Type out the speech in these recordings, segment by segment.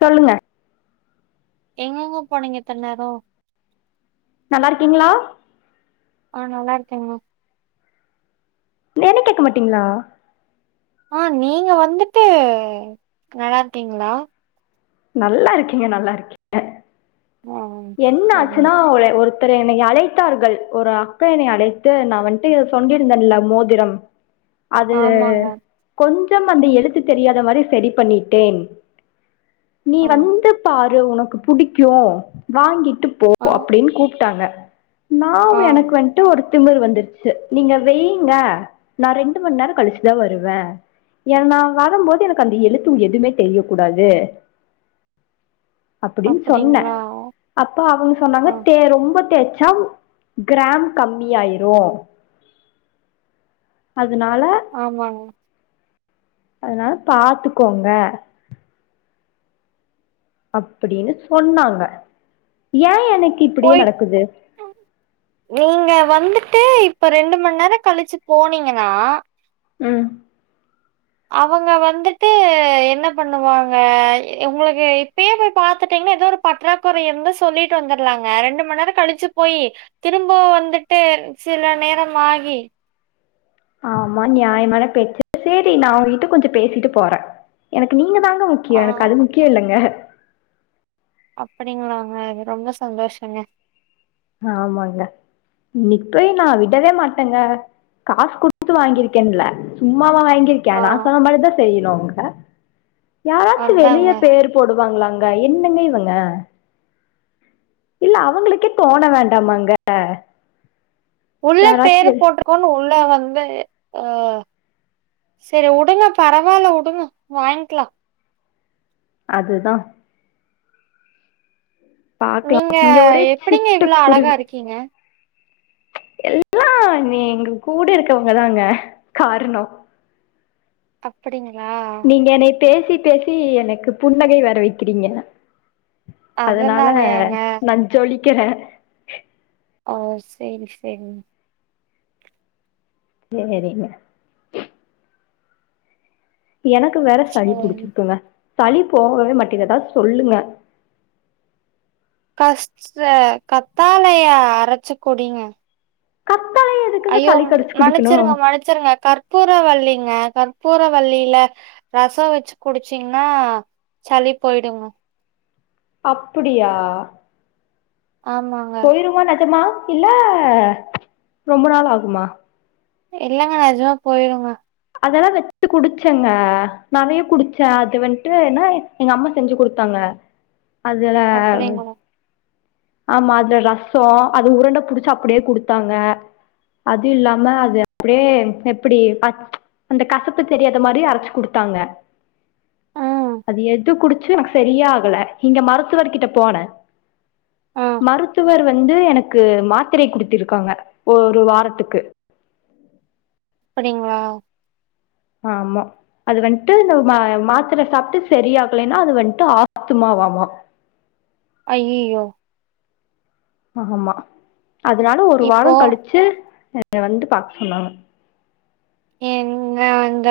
சொல்லுங்க எங்கங்க போனீங்க இத்தன் நேரம் நல்லா இருக்கீங்ளா ஆ நல்லா இருக்கேங்க டெய்லியு கேக்க மாட்டீங்ளா ஆ நீங்க வந்துட்டு நல்லா இருக்கீங்ளா நல்லா இருக்கங்க நல்லா இருக் ஆ என்ன சரிங்க ஆச்சுன்னா ஒரு ஒரு த்தரு என்னை அழைத்தார்கள் ஒரு அக்கா என்னை அழைத்து நா வன்ட்டு இத சொல்லியிருந்தேல்ல மோதிரம் அது ஆமாங்க கொஞ்சம் அந்த எழுத்து தெரியாத மாறி சரி பண்ணிட்டேன் நீ ஆ வந்து பா து உனக்கு புடிக்கும் வாங்கிட்டு போ ஆ அப்டின்னு கூப்ட்டாங்க நாவு ஆ எனக்கு வன் ட்டு ஒருத் திமிரு வந்துருச்சு நீங்க வைங்க நா ரெண்டு மண் நேரம் கழிச்சுதா வருவே ஏ நா வரம்போது எனக்கு அந்த எழுத்து எதுமே தெரிய கூடாது [inaudible] சொன்னே அப்டிங்ளா அப்ப அவங்க சொன்னாங்க தே ரொம்ப தேய்ச்சம் கிராம் கம்மி ஆயிரும் அதுனால ஆமாங்க அதனால பாத்துக்கோங்க அப்படின்னு சொன்னாங்க ஏன் எனக்கு இப்படியே போய் நடக்குது நீங்க வந்துட்டு இப்ப ரெண்டு மண் நேரம் கழிச்சு போனீங்கன்னா ம் அவங்க வந்துட்டு என்ன பண்ணுவாங்க உங்களுக்கு இப்பயே போயி பாத்துட்டீங்கன்னா ஏதோ ஒரு பற்றாக்குறை இருந்து சொல்லிட்டு வந்தர்லாங்க ரெண்டு மண் நேரம் கழிச்சு போயி திரும்ப வந்துட்டு சில நேரம் ஆகி ஆமா நியாயமான பேச்சு சேரி நா அவங்கக்கிட்ட கொஞ்சோ பேசிட்டு போறே எனக்கு நீங்க தாங்க மு க்கியம் ஆ எனக்கு அது முக்கியோ இல்லங்க அப்படிங்களாங்க ரொம்ப சந்தோஷங்க ஆமாங்க இன்னைக்கு போய் நா விடவே மாட்டேங்க காசு குடுத் து ம். வாங்கிருக்கேன்ல்ல சும்மாவா வாங்கிருக்கே ஆ நா சொன்ன மாறிதா செய்யணு அவங்க யாராச்சு வெளிய அதாங்க. பேர் போடுவாங்களாங்க என்னங்க இவங்க இல்ல அவங்களுக்கே தோண வேண்டாமாங்க உள்ள யாராச்சு பேரு வெ போட்டுக்கோன்னு உள்ள வந்து அ சரி உடுங்க பரவால்ல உடுங்க வாய்ங்க்ளா அதுதா பாக்கலா நீங்க இங்க ஒரே எப்படிங்க சிட்டு இவ்ளோ அழகா குருவி இருக்கீங்க எல்லா நீங்க கூட இருக்கவங்க தாங்க காரணம் அப்படிங்ளா நீங்க என்னை பேசி பேசி எனக்கு புன்னகை வர வைக்கறீங்க அதனால அதனாலயாங்க. நா ஜொலிக்கறே ஆ சேரி சேரிங் சேரிங்க எனக்கு வேற சளி ம். புடிச்சுக்குங்க சளி போகவே மட்டிது எதாவ் சொல்லுங்க கஸ்ட்ர கத்தாலைய அரச்சு குடிங்க கத்தாழை எதுக்குங்க ஐயோ சளி கடிச்சு குடிக்கணு மன்னிச்சிருங்க மன்னிச்சுருங்க கற்பூரவள்ளிங்க கற்பூர வள்ளி இல ரசோ வெச்சு குடிச்சீங்ன்னா சளி பொய்டுங்க அப்பிடியா ஆம்மா பொய்ருமா நெஜமா இல்ல ரொம்ப நாள் ஆகுமா இல்லங்க நெஜமா பொய்ருங்க அதெல்லா வெச் டு குடிச்செங்க நெறைய குடிச்ச அது வன்ட்டு என்னா எங்க அம்மா செஞ்சு குடுத்தாங்க அதுல அப்படிங்களா ஆம்மா அதுல ரசோ அது உருண்ட புடிச்சு அப்புடே குடுத்தாங்க அது இல்லாம அது அப்புடே எப்புடி பாத் அந்த கசப்பு தெரியாத மாரி அரச் குடுத்தாங்க ஆ அது எது குடிச்சு எனக் சரிய ஆகல இங்க மருத்துவர் கிட்ட போன ஆ மருத்துவர் வந்து எனக் க்கு மாத்திரை குடுத்திருக்காங்க ஒரு வாரத்துக்கு அப்படிங்களா ஆம்மா அது வன்ட்டு இந்த மா மாத்துர சாப்ட்டு செரியாகலைன்னா அது வன்ட்டு ஆஸத்துமாவாம்மா ஐயியோ ஆம்மா அதுனால ஒரு இப்போ வாரோம் களிச்சு என்ய வந்து பாக்க சொன்னாங்க எங்கங்க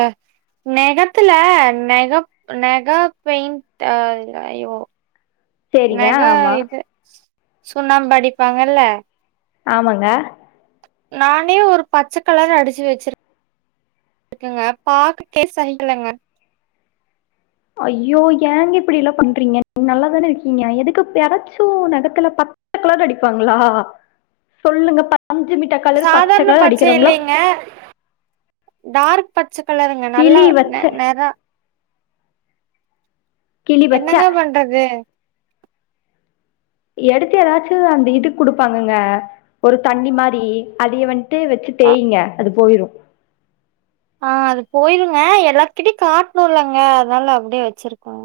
நெகத்துல நெகப் நெக பெயிண்ட் அ அய்யோ சேரிங்க நெக ஆமா இது சுண்ணாம்பு அடிப்பாங்கல்ல ஆமாங்க நானே ஒரு பச்ச கலர் அடிச்சு வெச்சிரு இக்குங்க பாக்ககே சகிக்கலங்க ஐயோ ஏங்க இப்புடி இல்லா பண்றீங்க நீ நல்லாதானே இருக்கீங்க எதுக்குப் பரச்சு நெகத்துல பத் சக் கலர் அடிப்பாங்களா சொல்லுங்க பஞ்சுமிட்டா கலரு பச்ச சாதாரண கலர் அடிக்கிறவங்களப் இல்லைங்க டார்க் பச்ச கலருங்க நல்லா கிளி நெ வச்ச நெறா கிளி வச்ச என்னங்க பண்றது எடுத்து ஏதாச்சு அந்த இது குடுப்பாங்கங்க ஒரு தண்ணி மாரி அதியவன் ட்டு வெச்சு ஆ தேய்ங்க அது பொய்ரு அ அது போய்ருங்க எல்லாத்கிட்டய காட்டணுல்லங்க அத்னால அப்டே வச்சிருக்கோ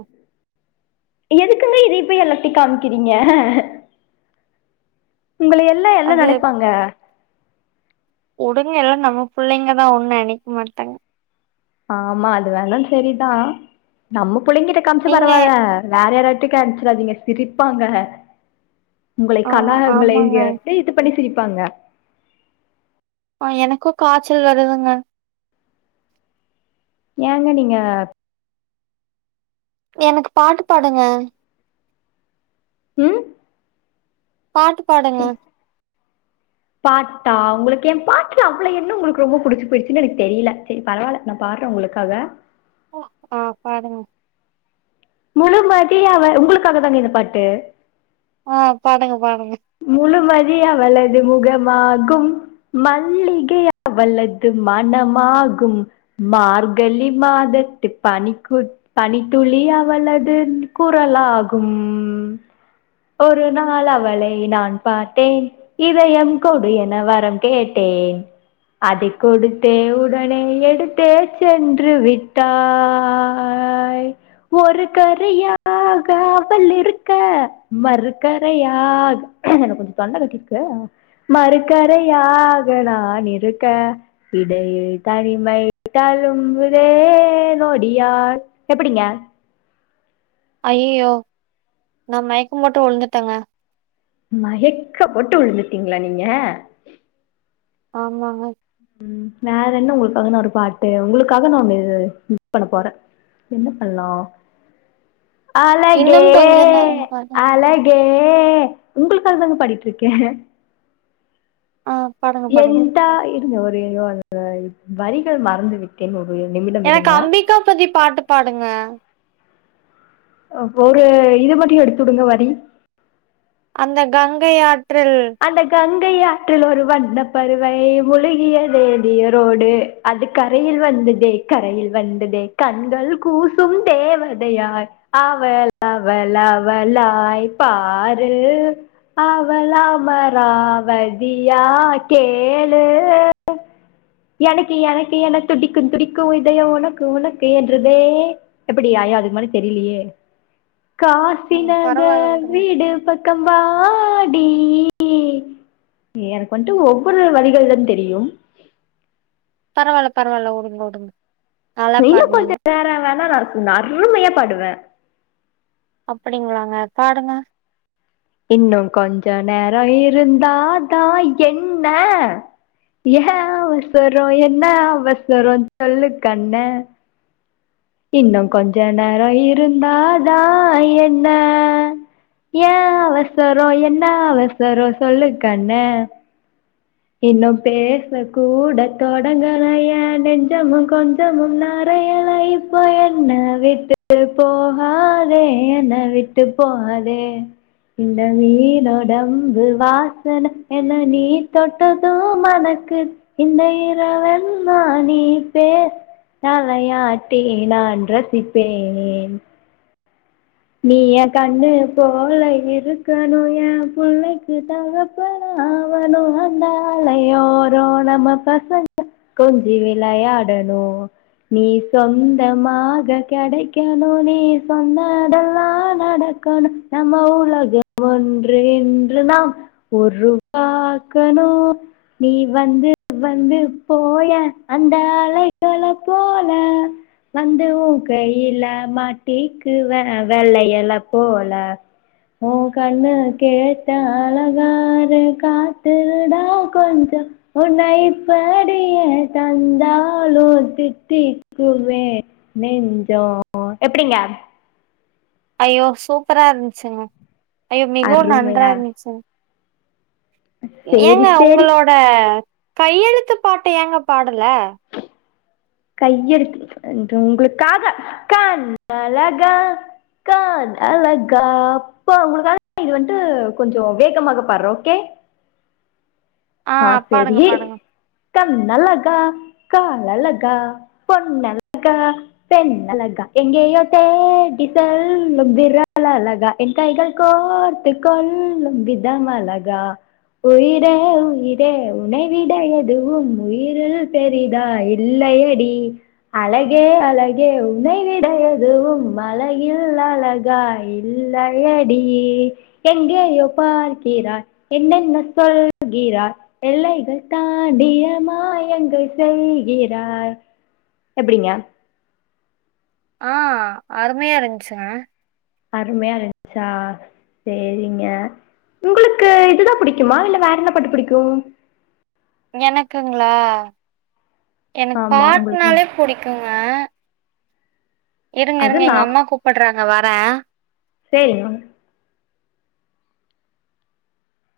எதுக்குங்க இதே போய் எல்லாத்ட்டி காமிக்கிறீங்க உங்களயெல்லா என்ன அது நெனைப்பாங்க உடுங்க எல்லா நம்ம புள்ளைங்கதா ஒண்ணு நெனைக் மாட்டாங்க ஆம்மா அது வேணுன் செரிதா நம்ம புள்ளைங்கிட்ட காமிச்சா நீங்க பரவால்ல வேற யார்யார்ட்டு காமிச்சுராதிங்க சிரிப்பாங்க உங்களை ஆ கலா உங்களை ஆமாங்க எ ட்டே இது பண்ணி சிரிப்பாங்க அ எனக்கூ காச்சல் வருதுங்க ஏங்க நீங்க எனக் பாட்டு பாடுங்க ம் பாட்டு பாடுங்க பாட்டா உங்களுக்கு என் பாட்டுல அவ்ள என்ன உங்களுக்கு ரொம்ப புடிச்சு போயிடுச்சுன்னு எனக்கு தெரியல சரி பரவாயில்ல நா பாடறே உங்களுக்காக ஒ ஆ பாடுங்க முழுமதி அவ உங்களுக்காக தாங்க இந்த பாட்டு ஆ பாடுங்க பாடுங்க முழுமதி அவளது முகமாகும் மல்லிகை அவளது மணமாகும் மார்கழி மாதத்து பனிக்கு பனித்துளி அவளது குரலாகும் ஒரு நாள் அவளை நான் பார்த்தேன் இதயம் கொடு என வரம் கேட்டேன் அதை கொடுத்தே உடனே எடுத்தே சென்று விட்டா ய் ஒரு கரையாக அவள் இருக்க மறுக்கரையாக எனக்கு கொஞ்ச தொண்டை கட்டிருக்கு மறுக்கரை யாக நான் இருக்க இடையில் தனிமை தழும்புதே நொடியால் எப்டிங்க ஐய்யய்யோ நா மயக்கம் போட்டு உழுந்துட்டேங்க மயக்கம் போட்டு வுழுந்துட்டீங்களா நீங்க ஆமாங்க ம் வேற என்ன உங்களுக்காக நான் ஒரு பாட்டு உங்களுக்காக நான் உங்க [unintelligible] பண்ண போறே என்ன பண்ணலா அழகே இன்னும் கொஞ்ச நேரம் பாடுங்க அழ கே உங்களுக்காக தாங்க பாடிட்டு இருக்கே ஆ பாடுங்க என் பாடுங்க தாய் இருங்க ஒரு அந்த வரிகள் மறந்து விட்டேன் ஒரு நிமிடம் இருங்க க்கா பத்தி பாட்டு பாடுங்க ஒரு இது மட்டு எடுத்துடுங்க வரி அந்த கங்கை ஆற்றில் அந்த கங்கை ஆற்றில் ஒரு வண்ண பறவை முழுகியதே நீரோடு அது கரையில் வந்ததே கரையில் வந்ததே கண்கள் கூசும் தேவதையாய் அவள் அவளாவளாய் பாரு அவள அமாராவதியா கேளு எனக்கு எனக்கு என துடிக்கும் துடிக்கும் இதயோம் உனக்கு உனக்கு என்றதே எப்படி யா அதுக்கு மேல தெரியலையே ம் பரவால்ல காசிநகர் விடுங்க வீடு ப க்கம் வாடி எனக்கு வந்துட்டு ஒவ்வொரு வரிகள் தான் தெரியும் பரவால்ல பரவாயில்ல வுடுங்க வுடுங் இன்னு கொஞ்ச நேர வேணா இருக்கு நா அருமையா பாடுவே அப்டிங்களாங்க பாடுங்க இன்னும் கொஞ்சோ நேரோ இருந்தா தா என்ன எ அவ்சரோ என்ன அவசரோ சொல்லு கண்ண இன்னும் கொஞ்ச நேரோ இருந்தாதா என்ன ஏ அவசரோ என்ன அவசரோ சொல்லு கண்ண இன்னும் பேச கூட தொடங்கலயே நெஞ்சமும் கொஞ்சமும் ந [unintelligible] ப என்ன விட்டுட்டு போகாதே என்ன விட்டு போகாதே இந்த மீனோடம்பு வாசன என்ன நீ தொட் டது மணக்கு இந்த இரவல் நா நீ பே தலை ஆட்டி நான் ரசிப்பேனே நீ என் கண்ணு போல இருக்கனு என் பிள்ளைக்கு தகப் பனா கணும் அந்த அலையோரோ நம்ம பசங்க கொஞ்சி விளயாடனு நீ சொந்தமாக கெடைக்கனு நீ சொன்னதல் லாம் நடக்கனு நம்ம உலகில் ஒன்று என்று நாம் உருவாக்கனு நீ வந்து வந்து போயா அந்த அலைகள போல வந்து உன் கையில மாட்டிக்குவ வளையள போல உன் கண்ணு கேத்த அலங்கார காத்து இருடா கொஞ்சோ உன்னை இப்படியே தந்தாலு தித்திக்குமே நெஞ்சோ எப்டிங்க ஐயோ சூப்பரா இருந்ச்சுங்க ஐயோ மிகவும் நன்றா அருமையா இருந்ச்சுங் ஏங்க சரி சரி உவங்களோட கையெழுத்து பாட்டு ஏங்க பாடல கையெழுத்து உங்களுக்காக கண் அழகா காதழகா இப்ப உங்களுக்காக இது வந்டு கொஞ்சோ வேகமாக பாட்றோ ஓகே ஆ பாடுங்க சேரி பாடுங்க கண்ணழகா காதழகா கா பொண்ணழகா பெண் அழகா எங்கயோ தேடி செல்லும் விரலழகா என் கைகள் கோர்த்து கொள்ளும் விதம் அழகா உயிரே உயிரே உன்னை விட எதுவும் உயிரில் பெரிதாய் இல் இல்லையடி அழகே அழகே உன்னை விட எதுவும் அழகில் அழக் காய் இல்லையடி எங்கேயோ பார்க்கிறாய் என்னமோ சொல்கிறாய் எல்லைகள் தாண்டியே மாயங்கள் செய்கி றாய் எப்டிங்க ஆ அருமையா இருந்ச்சுங்க அருமையா இருந்ச்சா செரிங்க உங்குளுக்கு இதுதா பிடிக்குமா இல்ல வேற என்ன பாட்டு பிடிக்கு எனக்குங்ளா எனக் ஆமா உங்களுக்கு பாட்னாலே ப் புடிக்குங்க இருங்க அது இருங்க எங்க நான் அம்மா கூப்புட்றாங்க வர்றே சேரிங்க